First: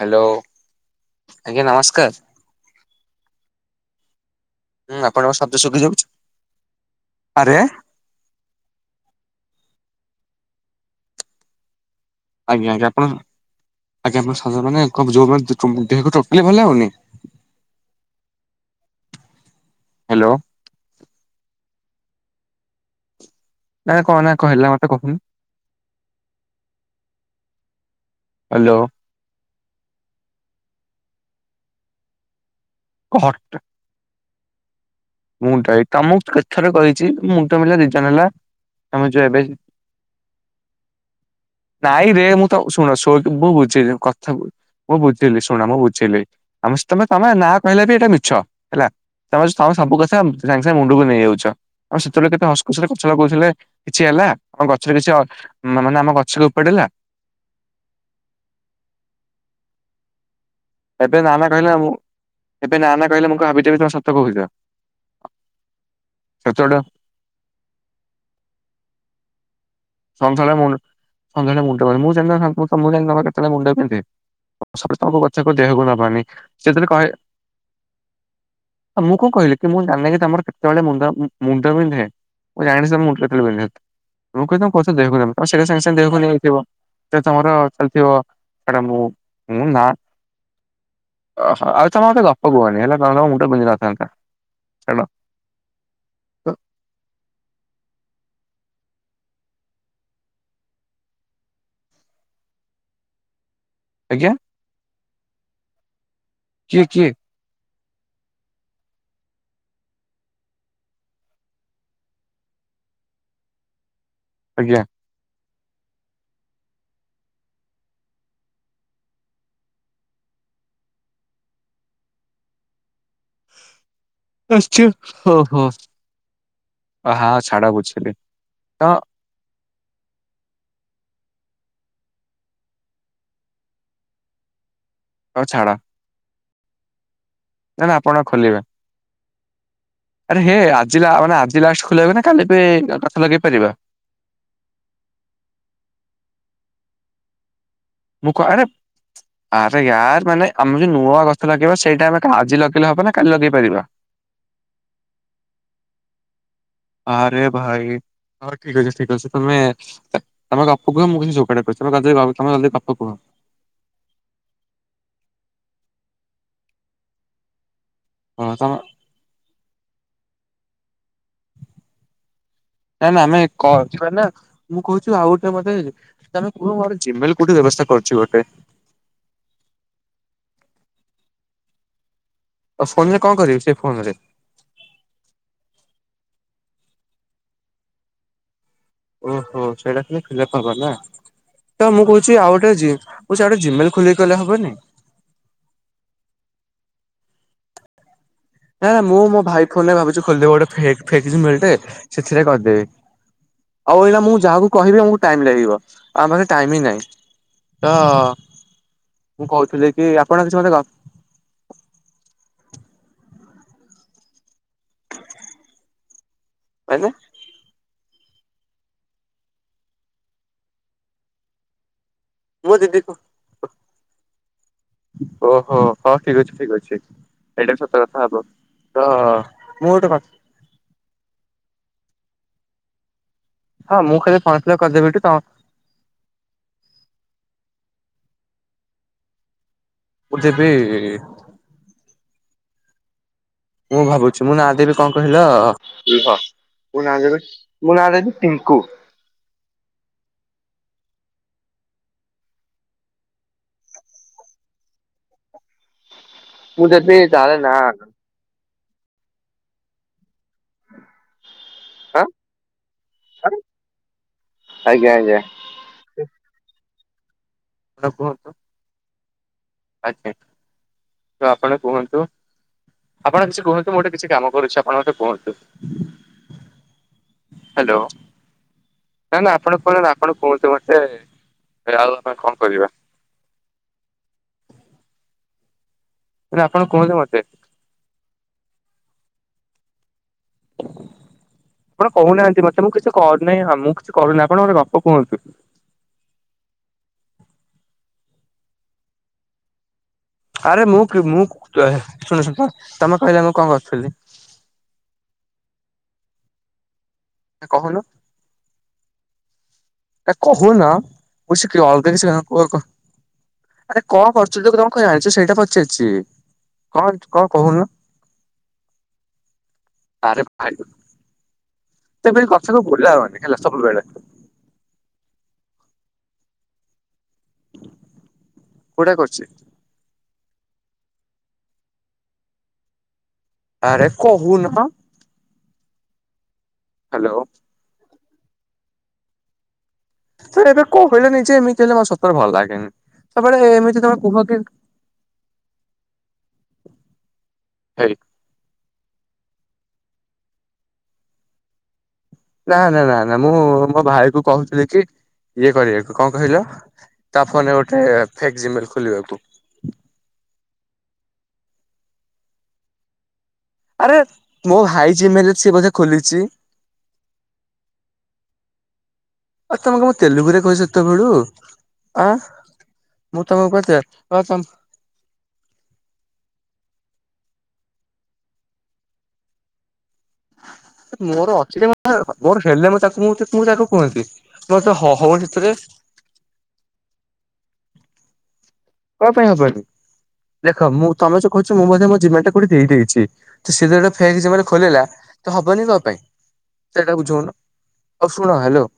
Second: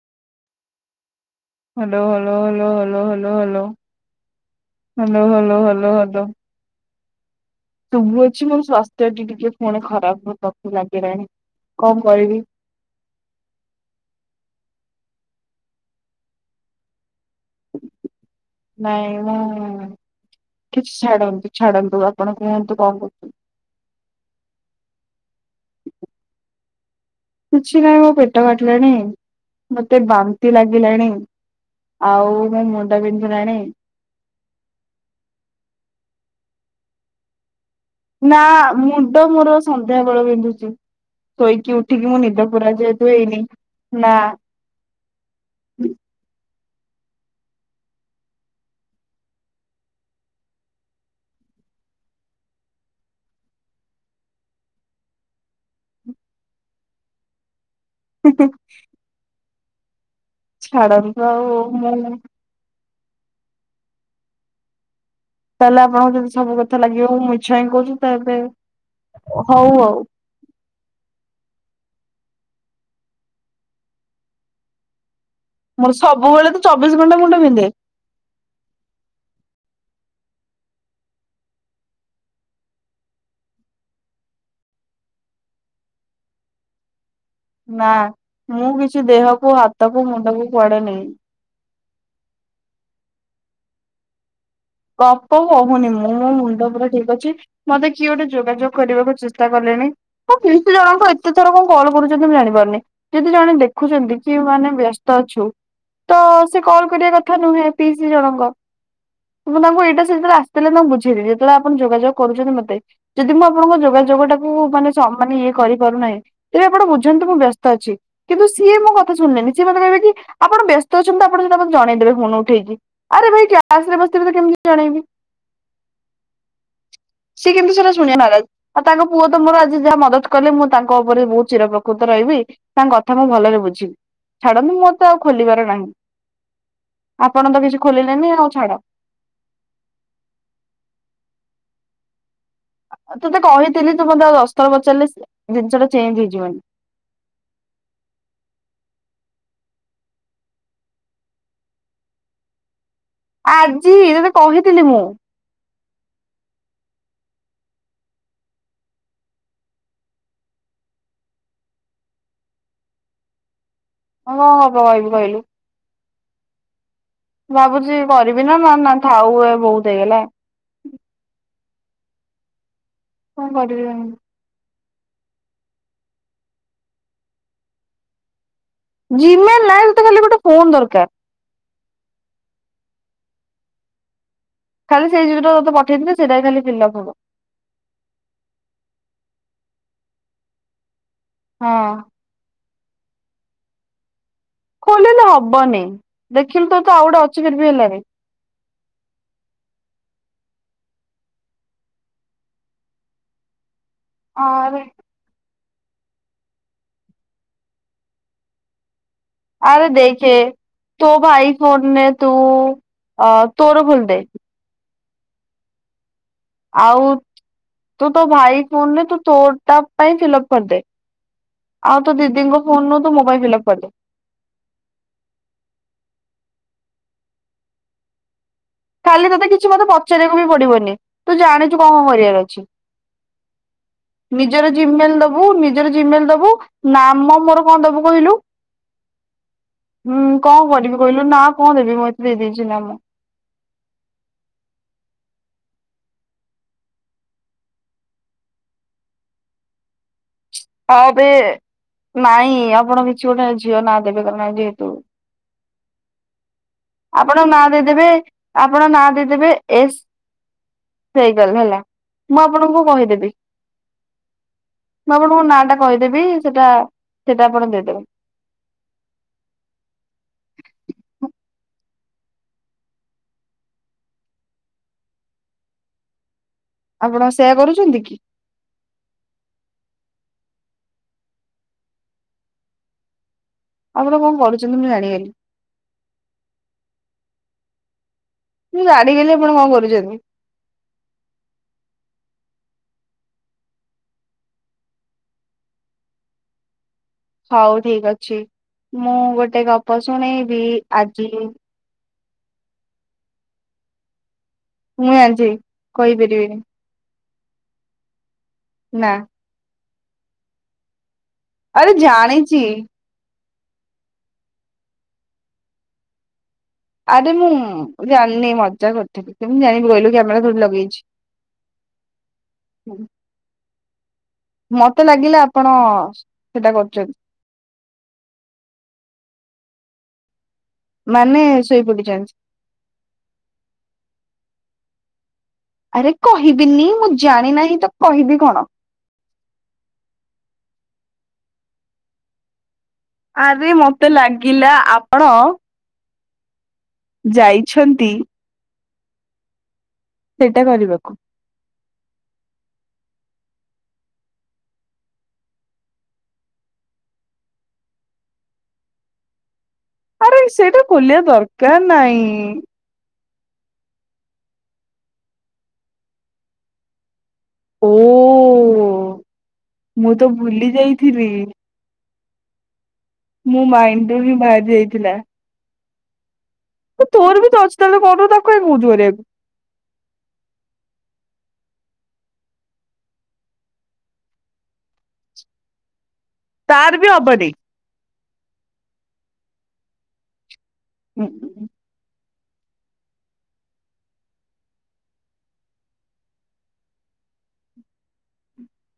Hello. Hello hello hello hello hello hello ହୁଁ hello ଆପଣଙ୍କ ଶବ୍ଦ ହାଲୋ ଶୁଭି ହାଲୋ ଯାଉଛି ହାଲୋ। ଆରେ ଶୁଭୁଚି ମୋ ସ୍ଵାସ୍ଥ୍ୟ ଟିକେ ଟିକେ ପୁଣି ଖରାପ ହେବାକୁ ଲାଗିଲାଣି କଣ କରିବି। ଆଜ୍ଞା ଆଜ୍ଞା ଆପଣ ଆଜ୍ଞା ଆପଣ ସ୍ୱାସ୍ଥ୍ୟମାନେ [unintelligible] ଦେହକୁ ଟୋଟାଲି ଭଲ ଲାଗୁନି? [inaudible] ନାଇଁ ମୁଁ ହ୍ୟାଲୋ କିଛି ଛାଡନ୍ତୁ ଛାଡନ୍ତୁ ଆପଣ କୁହନ୍ତୁ କଣ କହୁଛନ୍ତି। ନାଇଁ କଣ ନା ହେଲା ମତେ କହୁନୁ। କିଛି ନାଇଁ ମୋ ପେଟ ହ୍ୟାଲୋ କାଟିଲାଣି। ମତେ ବାନ୍ତି ଲାଗିଲାଣି ଆଉ ମୋ ମୁଣ୍ଡ କହ ବିନ୍ଧିଲାଣି। ମୁଁ [unintelligible] ତମୁକୁ କେତେଥର କହିଛି ମୁ- [unintelligible] ନା ମୁଣ୍ଡ ମୋର ସନ୍ଧ୍ୟାବେଳୁ ବିନ୍ଧୁଚି। ନାଇଁରେ ମୁଁ ତ ଶୁଣ ଯେହେତୁ ଶୋଇ। [unintelligible] ହେଇନି ନା ମୁଁ ବୁଝିଲି ଶୁଣ ମୁଁ ବୁଝିଲି। ଆମ ତମେ ତମେ ନା କହିଲେ ବି ଏଇଟା ମିଛ ହେଲା। ତମେ ସ ସବୁ କଥା ସାଙ୍ଗେ ସାଙ୍ଗେ ମୁଣ୍ଡକୁ ନେଇଯାଉଚ। ଆମେ ସେତେବେଳେ କେତେ ହସଖୁସିରେ ଗଛ ଲଗଉଥିଲେ କିଛି ହେଲା। ଆମ ଗଛର କିଛି ମାନେ ଆମ ଗଛକୁ ଉପାଡିଲା। [unintelligible] ଏବେ ଛାଡନ୍ତୁ ନା ନା ଆଉ କହିଲେ ମୁଁ ଏବେ ନା ନା କହିଲେ ମୁଁ କଣ ଭାବିଦେବି ତମେ ସତ କହୁଚ। ତାହେଲେ ଆପଣଙ୍କୁ ଯଦି ସବୁ କଥା ଲାଗିବ ମୁଁ ମିଛ ହିଁ କହୁଚି ତାହେଲେ ହଉ ଆଉ। ସନ୍ଧ୍ୟାବେଳେ ମୁ ସନ୍ଧ୍ୟାବେଳେ ମୁଣ୍ଡ ବିନ୍ଧୁଚି। ମୁଁ ସେନ୍ତି [unintelligible] ମୁଣ୍ଡ ବିନ୍ଧେ। ସମସ୍ତଙ୍କ କଥାକୁ ଦେହକୁ ମୋର ନବାନି। ସବୁବେଳେ ତ ସେ ଯଦି ଚବିଶ କହେ ଘଣ୍ଟା ମୁଣ୍ଡ ବିନ୍ଧେ ଆ ମୁଁ କଣ କହିବି? କି ମୁଁ ଜାଣିନି କି ତମର କେତବଳେ ମୁଣ୍ଡ, ମୁଣ୍ଡ ବିନ୍ଧେ। ମୁଁ ଜାଣିିଚି ତମ ମୁଣ୍ଡ କେତେବେଳେ ବିନ୍ଧେ। ମୁଁ କହି ତମ ପଛେ ଦେହକୁ ନବ, ତମେ ସଙ୍ଗେ, ସଙ୍ଗେ ଦେହକୁ ନେଇ ଯାଇଥିବ। ଥିରେ ତମର ନା ଚାଲିଥିବ। ଏଟା କିଛି ମୁଁ, ଦେହକୁ ମୁଁ ନା ହାତକୁ ମୁଣ୍ଡକୁ କୁଆଡେ ନେଇନି। ଅ ହ ଆଉ ତମେ ଗପ କୁହନି ହେଲା। ନହେଲେ ତମ ମୁଣ୍ଡ ବିନ୍ଧି ନଥାନ୍ତା। ଛାଡ। ଗ ପ କହୁନି ମୁଁ। ମୋ ମୁଣ୍ଡ ପୁରା ଠିକ୍ ଅଛି। ମତେ କିଏ ଗୋଟେ ଯୋଗାଯୋଗ କରିବାକୁ ଚେଷ୍ଟା କଲେଣି। ମୋ ପିଇଶିି ଜଣଙ୍କ ଏତେଥର କଣ କଲ କରୁଛନ୍ତି ମୁଁ ଜାଣିପାରୁନି। ଯଦି ଜଣେ ଦେ ଦେଖୁଛନ୍ତି ଆଜ୍ଞା କି ମାନେ ବ୍ୟସ୍ତ ଅଛୁ, ତ ସେ କିଏ କଲ୍ କିଏ କରିବା କଥା ନୁହେଁ ପିଇଶି ଜଣଙ୍କ। ମୁଁ ତାଙ୍କୁ ଏଇଟା ସେ ଯେତେବେଳେ ଆସିଥିଲେ ତାଙ୍କୁ ବୁଝେଇଥିଲି ଯେତେବଳେ ଆପଣ ଯୋଗାଯୋଗ କରୁଛନ୍ତି ମୋତେ ଯଦି ମୁଁ ଆପଣଙ୍କ ଯୋଗାଯୋଗ ଟାକୁ ଆଜ୍ଞା ମାନେ ସ ମାନେ ଇଏ କରିପାରୁନାହିଁ ଇଏ ଆପଣ ବୁଝନ୍ତୁ ମୁଁ ବ୍ୟସ୍ତ ଅଛି। କିନ୍ତୁ ସିଏ ମୋ କଥା ଶୁଣିଲେନି। ସିଏ ମତେ କହିବେ କି ଆପଣ ବ୍ୟସ୍ତ ଅଛନ୍ତି ତ, ଆପଣ ସେଇଟା ମତେ ଜଣେଇଦବେ ଫୋନ୍ ଉଠେଇକି। ଆରେ ଭାଇ କ୍ଲାସ୍ ରେ ବ ନିଶ୍ଚିପ୍, ହଁ ହଁ ସିଏ ଛାଡ କିନ୍ତୁ ସେଇରା ବୁଝିଲି। ଶୁଣିବା ନାରାଜ୍, ଆଉ ହଁ ତାଙ୍କ ପୁଅ ତ ମୋର ଆଜି ଯାହା ମଦତ୍ କଲେ, ମୁଁ ତାଙ୍କ ଉପରେ ବୋହୁତ୍ ଚିରପ୍ରକୃତ ରହିବି। ତାଙ୍କ କଥା ମୁଁ ଭଲରେ ବୁଝିବି। ଛାଡନ୍ତୁ ମୋର ତ ଆଉ ହଉ ଖୋଲିବାର ଛାଡ ନାହିଁ। ଆପଣ ତ କିଛି ନା ନା ଆପଣ ଖୋଲିଲେନି ଆଉ ଖୋଲିବେ ଛାଡ। ଆରେ ହେ ଆଜିି ଲା ମାନେ ଆଜି ଲାଷ୍ଟ ଖୋଲାହେବେ ନା? ତାହେଲେ ଏବେ ତତେ କହିଥିଲି ତୁ ମତେ ଆଉ ଦଶଥର ପଚାରିଲେ ଜିନିଷଟା ଚେଞ୍ଜ ହେଇଯିବନି। ମୁଁ କ ଆରେ, ଆରେ ୟାର ମାନେ ଆମେ ଯୋଉ ନୂଆ ଗଛ ଲଗେଇବା ସେଇଟା ଆମେ ଆଜି ଲଗେଇଲେ ହବ ନା କାଲି ଲଗେଇ ପାରିବା? ଆଜି ତେତେ କହିଥିଲି ମୁଁ। ଆରେ ଭାଇ, ଆରେ ଠିକ୍ ଅଛି, ଠିକ୍ ଅଛି ତମେ ତମେ ଗପ କୁହ ମୁଁ କିଛି ଯୋଗାଡ କରୁଚି, ତମେ ଜଲଦି ଗପ କୁହ। ମୁଁ କଣ ଗପ କହିବି କହିଲୁ? ମୁଁ ଭାବୁଚି କରିବି ହଁ ନା ତମ ନା ନା ଥାଉ ଏ ବୋହୁତ୍ ହେଇଗଲା। ନା ନା ଆମେ କଣ କରିବି କରିବା ନା। ମୁଁ କହୁଚି ଆଉ ଗୋଟେ ମତେ, ତା ମାନେ ତୁ ମୋର ଜିମେଲ୍ କୋଉଠି ବ୍ୟବସ୍ଥା କରୁଚି ଗୋଟେ। ଜିମେଲ୍ ନାଇଁ ତତେ ଖାଲି ଗୋଟେ ଫୋନ୍ ଦରକାର୍। ଆଉ ଫୋନ୍ ରେ କଣ କରିବି, ସେ ଫୋନ୍ ରେ? ଖାଲି ସେଇ ଯୋଉ ଟା ତତେ ପଠେଇଥିଲି ସେଇଟା ଖାଲି ଫିଲ୍ ଅପ୍ ହବ। ଓହୋ ସେଇଟା ଖାଲି ଫିଲପ୍ ହବ ନା? ତ ହଁ ମୁଁ କହୁ ଚି ଆଉ ଗୋଟେ ଅଛି, ମୁଁ ସେଇଟା ଗୋଟେ ଜିମେଲ୍ ଖୋଲିକି କଲେ ହବନି? ଖୋଲିଲେ ହବନି। ଦେଖିଲୁ ତ ତ ଆଉ ଗୋଟେ ଅଛି ଫିର୍ ବି ହେଲାନି। ନା ନା ମୁଁ ମୋ ଭାଇ ଫୋନ୍ ରେ ଭାବୁଛି ଖୋଲିଦେବି ଗୋଟେ ଫେ- ଫେକ୍ ଜିମେଲ୍ ଟେ ସେଥିରେ କରିଦେବି। ଆଉ ଏଇନା ମୁଁ ଯାହାକୁ ଆରେ କହିବି ମୁ ଟାଇମ୍ ଲାଗିବ। ଆ ଆମ ପାଖେ ଟାଇମ୍ ହିଁ ନାହିଁ। ତ ମୁଁ ଆରେ କହୁଥିଲି କି ଦେଖେ ଆପଣ କିଛି ମତେ କ ତୋ ଭାଇ ଫୋନ୍ ରେ ତୁ ତୋର ଖୋଲି ଦେ। ଆଉ ମାନେ ତୁ ତୋ ଭାଇ ଫୋନରେ ତୁ ତୋଟା ପାଇଁ ଫିଲ ଅପ୍ କରିଦେ। ଆଉ ତ ଦି ଦିଦି ଙ୍କ ଫୋନ୍ ରୁ ତୁ ମୋ ପାଇଁ ଫିଲପ୍ କରିଦେ। ଓହୋ। ହଁ ଠିକ୍ ଅଛି, ଠିକ୍ ଅଛି ଏଇଟା ବି ସତ କଥା ହବ। ତ କାଲି ତତେ କିଛି ମତେ ମୁଁ ଗୋଟେ କଥା ପଚାରିବାକୁ ବି ପଡିବନି, ତୁ ଜାଣିଛୁ କଣ କରିବାର ଅଛି। ହଁ ମୁଁ ଖାଲି ଫର୍ମ ନିଜର ଫିଲପ କରିଦେବି ଜିମେଲ୍ ଏଠୁ ତ ଦବୁ, ନିଜର ଜିମେଲ୍ ଦବୁ। ନାମ ମୋର କଣ ଦବୁ କହିଲୁ? ହୁଁ ମୁଁ କଣ ଦେବି କରିବି କହିଲୁ? ନା କଣ ଦେବି? ମୁଁ ଏତେ ଦେଇଦେଇଛି ନାମ ମୁଁ ଭାବୁଛି, ମୁଁ ନା ଆଦେହରେ କଣ କହିଲ, ଲୁହ ମୁଁ ନାଁ ଦେବୀ, ମୁଁ ନାଁ ଦେଇଛି ପିଙ୍କୁ। ହଁ ଏବେ, ନାଇଁ ଆପଣ କିଛି ଗୋଟେ ଝିଅ ନାଁ ଦେବେ। କହିଁ ଯେହେତୁ ମୁଁ ଦେବି ଆପଣ ତାର ନାଁ ଦେଇଦେବେ। ଆପଣ ନାଁ ଦେଇଦେବେ ଏସ୍ ହେଇଗଲା ହେଲା ଆଁ ମୁଁ ଆପଣଙ୍କୁ କହିଦେବି। ଆଜ୍ଞା ମୁଁ ଆଜ୍ଞା ଆପଣଙ୍କ ନାଁ ଟା କହିଦେବି ସେଟା ସେଇଟା ଆପଣ ଦେଇଦେ କୁହନ୍ତୁ। ଆଚ୍ଛା ତ ଆପଣ କୁହନ୍ତୁ। ଆପଣ କିଛି କୁହନ୍ତୁ ମୁଁ ଗୋଟେ କିଛି କାମ କରୁଛି ଆପଣ ମୋତେ କୁହନ୍ତୁ। ଆପଣ ସେୟା କରୁଛନ୍ତି ହ୍ୟାଲୋ କି? ନା ନା ଆପଣ କହିଲେ ନା ଆପଣ କୁହନ୍ତୁ ମୋତେ ଆଉ ଆମେ କଣ କରିବା? ଆପଣ କଣ କରୁଛନ୍ତି ମୁଁ ଜାଣିଗଲି? ନା ଆପଣ କୁହନ୍ତୁ ମୋତେ। ମୁଁ ଜାଣିଗଲି ଆପଣ କଣ କରୁଚନ୍ତି? ଆପଣ କହୁନାହାନ୍ତି ମୋତେ ମୁଁ କିସ କରୁନାହିଁ, ହଁ ମୁଁ କିଛି କରୁନି ଆପଣ ମୋତେ ଗପ କୁହନ୍ତୁ। ହଉ ଠିକ ଅଛି, ମୁଁ ଗୋଟେ ଗପ ଶୁଣେଇ ଆରେ ମୁଁ କି- ମୁଁ ତେ ଶୁଣଛନ୍ତି ତ, ତୋମେ କହିଲେ ମୁଁ କଣ କରୁଥୁଲି? ମୁଁ ଜାଣିଚି କହିପାରିବିନି। ନା କହୁନୁ। ନା। କା କହୁନ ଉ, ସି କି ଆରେ ଅଲଗା କିଛି ହଁ ଜାଣିଛି କୁଅ କହ। ଆରେ କଣ କରୁଛୁ ଯେ କଣ ଖିଆହେଇଛି ସେଇଟା ପଚାରିଚି? ଆରେ ମୁଁ ଜାଣିନି ମଜା କରିଥିଲି, କେମିତି ଜାଣିବି କହିଲୁ କ୍ୟାମେରା ଥଡି ଲଗେଇଛି। ତୋମେ ଏ କଥା ସବୁ ବୁଲାଅନି ହେଲା ସବୁବେଳେ। ମତେ ଲାଗିଲା ଆପଣ ସେଟା କରୁଚନ୍ତି। କୋଉଟା କରିଚି? ମାନେ ଶୋଇପଡିଚନ୍ତ। ଆରେ କହୁନୁ କଣ? ଆରେ କହିବିନି, ମୁଁ ହ୍ୟାଲୋ। ଜାଣି ନାହିଁ ତ କହିବି କଣ। ତୁ ଏବେ କହିଲୁ ନିଜେ ଏମତି ହେଲେ ମୋ ସତରେ ଭଲ ଲାଗେନି। ସବୁବେଳେ ଆରେ ଏମିତି ମୋତେ ତମେ କୁହ କି ଲାଗିଲା ଆପଣ ଯାଇଛନ୍ତି ହେଇ ସେଇଟା କରିବାକୁ। ନା, ନା, ନା ମୁଁ ମୋ ଭାଇ କୁ କହୁଥିଲି କି ଇଏ କରିବାକୁ, କଣ କହିଲ? ତା ଫୋନ୍ ରେ ଗୋଟେ ଫେକ୍ ଜିମେଲ୍ ଖୋଲିବାକୁ। ଆରେ ସେଇଟା ଖୋଲିବା ଦରକାର ନାଇଁ। ଆରେ ମୋ ହାଇ ଜିମେଲ୍ ସିଏ ବୋଧେ ଖୋଲିଚି। ଓ ଅ, ତୋମକୁ ମୁଁ ତ ତେଲୁଗୁ ରେ ଭୁଲି କହେ ଯାଇଥିଲି ସେତବେଳୁ। ଅ, ମୁଁ ମାଇଣ୍ଡୁ ହିଁ ବାହାରି ଯାଇଥିଲା। ଏ ତୋର ବି ତ ଅଛି ତାହେଲେ କଣ ପାଇଁ ତାକୁ କାଇଁ କଉଚୁ କରିବାକୁ। ହେ ମୋର ଅଛି ଯେ ମୋର ମୋର ହେଲେ ମୁଁ ତାକୁ ମୁଁ ତାକୁ କୁହନ୍ତି। ମୋର ତ ହ- ହବ ସେଥିରେ? ତାର ବି ହବନି। କଣ ପାଇଁ ହବନି? ଦେଖ ମୁଁ ତୋମେ ଯେ କହୁଛ ମୁଁ ମଧ୍ୟ ମୋ ଜିମେଲ୍ ଟା କୋଉଠି ଦେଇଦେଛି, ତ ସେଟା ଫେକ୍ ଜିମମେଲ୍ ଖୋଲିଲା ତ ହବନି କଣ ପାଇଁ? ସେଇଟା ବୁଝଉନ ଆଉ ଶୁଣ ହ୍ୟାଲୋ,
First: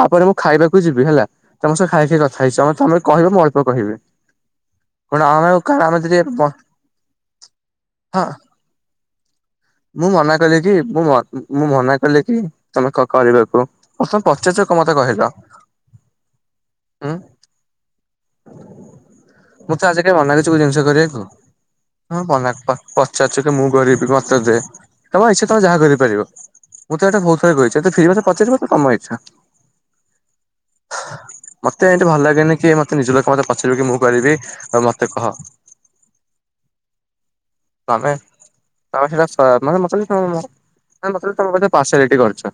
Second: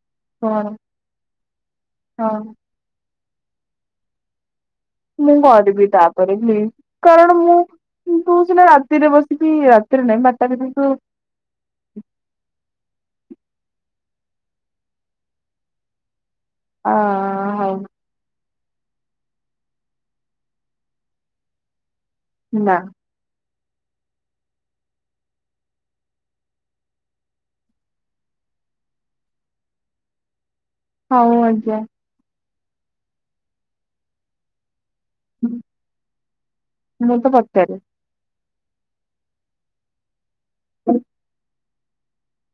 ତାପରେ ମୁଁ କଣ ଖାଇବାକୁ ଯିବି ହେଲା, ତୋମ ସହ ଖାଇ ଖାଇ କଥା ହଁ ହେଇଛି ତୋମେ ତୋମେ କହିବ ମୁଁ ଅଳ୍ପ କହିବି। କଣ ମୁଁ ଆମେ କାରଣ କରିବି ଆମେ ଯଦି ତାପରେ ପ୍ଲି କାରଣ ମୁଁ ମୁଁ ହଁ ତୁ ସିନା ରାତିରେ ବସିବି ଆ ମୁଁ ମନା କଲି କି। ମୁଁ ମନ ମୁଁ, ମୁଁ ମନା କଲି କି ତୋମେ କରିବାକୁ ତୋମେ କ- କରିବାକୁ। ମୋତେ ତୋମେ ପଚାରୁଚ କ ମୋତେ କହିଲ? ହ ହୁଁ ହଉ। ମୁଁ ତ ଆଜି କା ବନାକିଛି କୋଉ ଜିନିଷ କରିବାକୁ ନା [unintelligible] ଇଛା ଅଛ ମୁଁ କରିବି ମତେ ଦେ ତମ ଇଚ୍ଛା ତମେ ଯାହା କରିପାରିବ। ମୁଁ ତ ଏଟା ଭହୁତଥର କହିଛି ଫି [unintelligible] ତମ ଇଛା। ହଉ ଆଜ୍ଞା। ତେ ଭଲ ଲାଗେନି କି ମତେ ନିଜ ଲୋକ ମତେ ପଚାରିବ କି ମୁଁ କରିବି। ମ ହଁ ମୁଁ ତ ପଚାରେ। ତା ସେଟା ମାନେ ମତେ ମତେ ତମ କେ [unintelligible] ଅଛ।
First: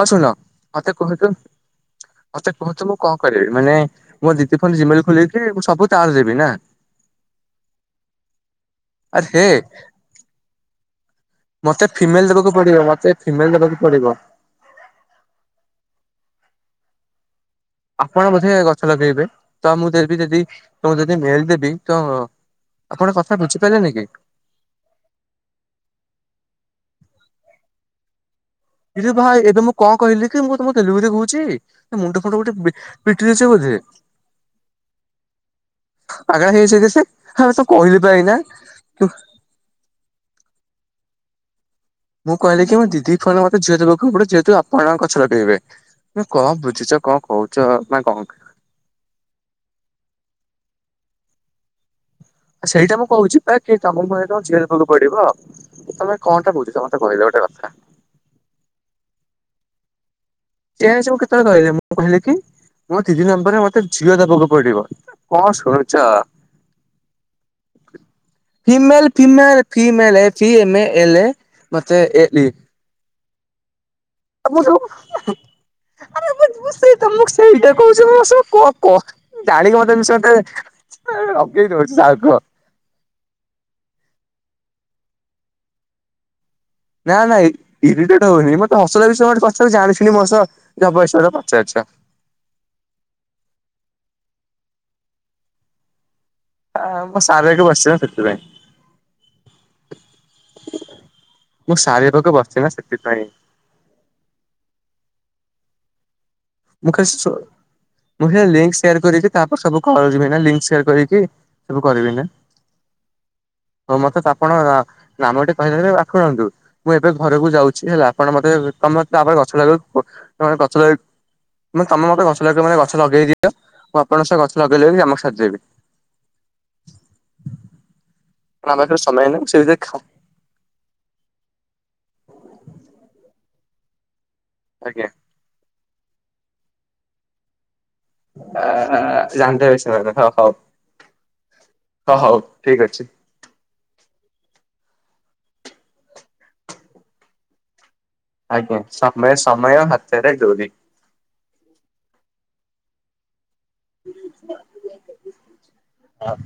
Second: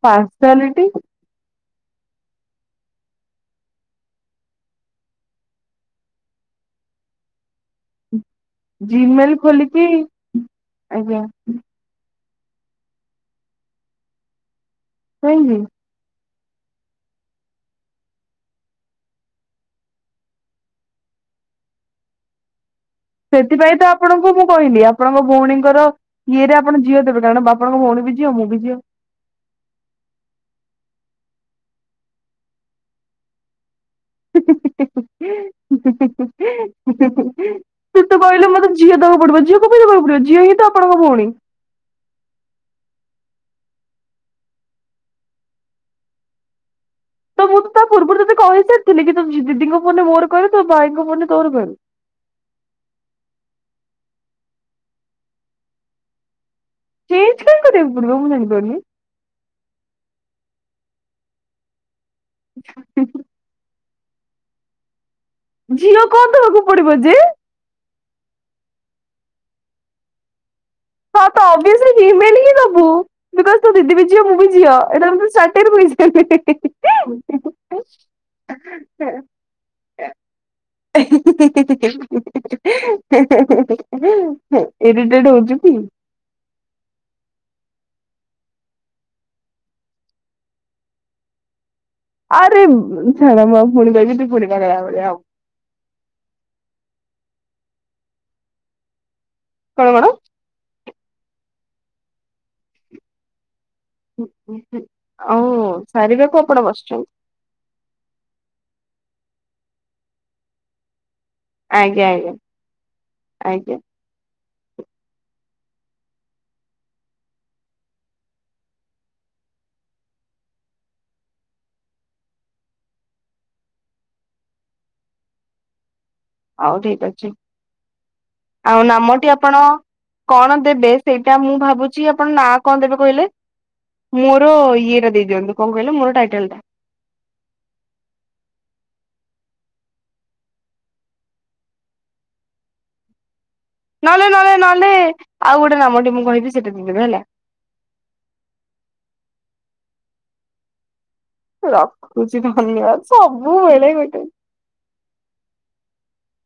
ହଁ [unintelligible] ପାର୍ସଆଲିଟି ମତେ କୁହତୁ ମତେ କୁହତୁ ମୁଁ କଣ କରିବି ମାନେ? ମୋ ଦିିଦି ଫୋନ ଜିମେଲ ଖୋଲିକି ମୁଁ ସବୁ ତାର ଦେବି ନା। ଆରେ ଜିମେଲ ହେ ଖୋଲିକି ଆଜ୍ଞା। ମୋତେ ଫିମେଲ ଦେବାକୁ ପଡିବ ମୋତେ ଫିମେଲ ଦେବାକୁ ପଡିବ। କାଇଁକି। ଆପଣ ବୋଧେ ଗଛ ଲଗେଇବେ ତ ମୁଁ ଦେବି ଯଦି ତ ଯଦି ମେଳିଦେବି ତ ଆପଣ କଥା ସେଥିପାଇଁ ତ ବୁଝିପାରିଲେନି କି ଆପଣଙ୍କୁ ମୁଁ କହିଲି। ଆପଣଙ୍କ ଭଉଣୀଙ୍କର ଇଏରେ ଆପଣ ଝିଅ ଦେବେ କାରଣ ବାପଣଙ୍କ ଭଉଣୀ ଝିଅ ମୁଁ ବି ଝିଅ। ଏବେ ଭାଇ ଏବେ ମୁଁ କଣ କହିଲି କି ମୁଁ ତମକୁ ତେଲୁଗୁରେ କହୁଛି। ମୁଣ୍ଡ ଫୁଣ୍ଡ କୋଉଟି ପିଟି ଦେଇଛ ବୋଧେ। ପାଗଳା ହେଇଯାଇଛି କି ସେ ହଁ ତ କହିଲି ତୁ ପା ତ ଏଇନା କହିଲୁ ମତେ ଝିଅ ଦବ ଗୋ [unintelligible] ପଡିବ ଝିଅ ହିଁ ତ ଆପଣ ଭଉଣୀ। ମୁଁ କହିଲି କି ମୋ ଦିଦି ଫୋନ ମତେ ଝିଅଦବାକୁ ପଡ ଯେତୁ ଆପଣଙ୍କ ଗଛ ଲଗେଇବେ। ତମେ କଣ ବୁଝୁଛ କଣ? ତ କହୁଛ ମୁଁ ତ ତା ମାନେ ପୂର୍ବରୁ କଣ ତତେ କହିସାରିଥିଲି କି ତୁ ଦିଦିଙ୍କ ଫୋନ ମୋରକହିବି ତୋ ଭାଇ ମନ ତୋର କହିଲୁ। ଆ ସେଇଟା ମୁଁ କହୁଛି ବା କି ତମକୁ ମୁହ ତ ଝିଅ ଦେବାକୁ ପଡିବ ତମେ କଣଟା ବୁଝୁଛ ମତେ କହିଲ ଗୋଟେ କଥା। [unintelligible] ପାରୁନି ସେଁ କେତେବେଳେ କହିଲେ ମୁଁ କହିଲି କି ମୋ ତିନି ନମ୍ବରରେ ମତେ ଝିଅ ଦବାକୁ ପଡିବ। କଣ ଶୁଣୁଛ। ଝିଅ କଣ ଦବାକୁ ପଡିବ ଯେ female female female F M A L ହଁ ଏ ତ ଅଭିଅସଲି ମତେ ଫିମେଲ ଏଲି। ହିଁ ଦବୁ। [unintelligible] ତୋ ଦିଦି ବି ଯିବ ମୁଁ ବି ଯଝଅ ଏଇଟା ତ କୁହ କୁହ ଜାଣିକି ମତେ ମିଶ ରଗେଇଉଛି ସାଉ କୁହ। ଇରିଟେଡ ହଉଛି କି। ନା ନାଇଁ ଇରିଟେଡ ହଉନି ମତେ ହସଲ ବିଷୟୋେ କଥା ଜାଣିୁି ମୋ ସହ ଜବରରେ ପଚାରୁଛ। ଆରେ ଛ ପୁଣି ଭିବିି ପୁଣିିବାା ଗ ଭଳିଆ ଆଉ। ହ ମୁଁ ସାରିବାକୁ ବସି ସେଥିପାଇଁ କଣଙ୍ଗୋଡ଼। ମୁଁ ସାରିବା ପାଖକୁ ବସି ନା ସେଥିପାଇଁ ହ ଓ। ସାରିବାକୁ ଆଣ ମୁ ମୁ କରିକି ତାପରେ ସବୁ କର ଭ କରିକି। ସବୁ ଆଜ୍ଞା କରିବି ନା ଆଜ୍ଞା ଆଜ୍ଞା ହଉ ମତେ କଣ ନାମ ଟିକେ କହିଦାରେ ପାଖନ୍ତୁ। ମୁଁ ଏବେ ଘରକୁ ଯାଉଛି ହେଲା ଆପଣ ମତେ ତମପରେ ଗଛ ଲଗକୁେ ଗଛ ଲ ମାନେ ତମ ମତେ ଗଛ ଲଗେଇିବ ମାନେ ଗଛ ଲଗେଇ ଦିଅ ମୁଁ ଆପଣଙ୍କ ସହ ଗଛ ଲଗେଇ ଲଗବି ଆମକୁ ସାଜେଇି। ହଉ ଠିକ ଅଛି ଆମ ଆଉ ପାଖରେ ସମୟ ନାମଟି ନାହିଁ ସେ ଆପଣ। ଭିତରେ ଖା କଣ ଦେବେ ସେଇଟା ମୁଁ ଭାବୁଛି ଆପଣ ନାଁ କଣ ଦେବେ କହିଲେ। ମୁର ଆଜ୍ଞା ରଦଦି ଅ କଙ୍କିଲ ମର ଟାଇଟଲଟେ। ଜାନ୍ତେ ବି ସେମାନେ ହ ହଉ ହ ହଉ ଠିକ ଅଛି। ନହେଲେ ନହେଲେ ନହେଲେ ଆଉ ଗୋଟେ ନାମଟି ମୁଁ କହିବି ସେଟା ଦଦବେ ହେଲା। ଆଜ୍ଞା ସମୟ ସମୟ ହାତରେ ଦୌରି। ରଖୁଛି ଧନ୍ୟବାଦ ସବୁବେଳେ ଗୋଟେ ହଁ।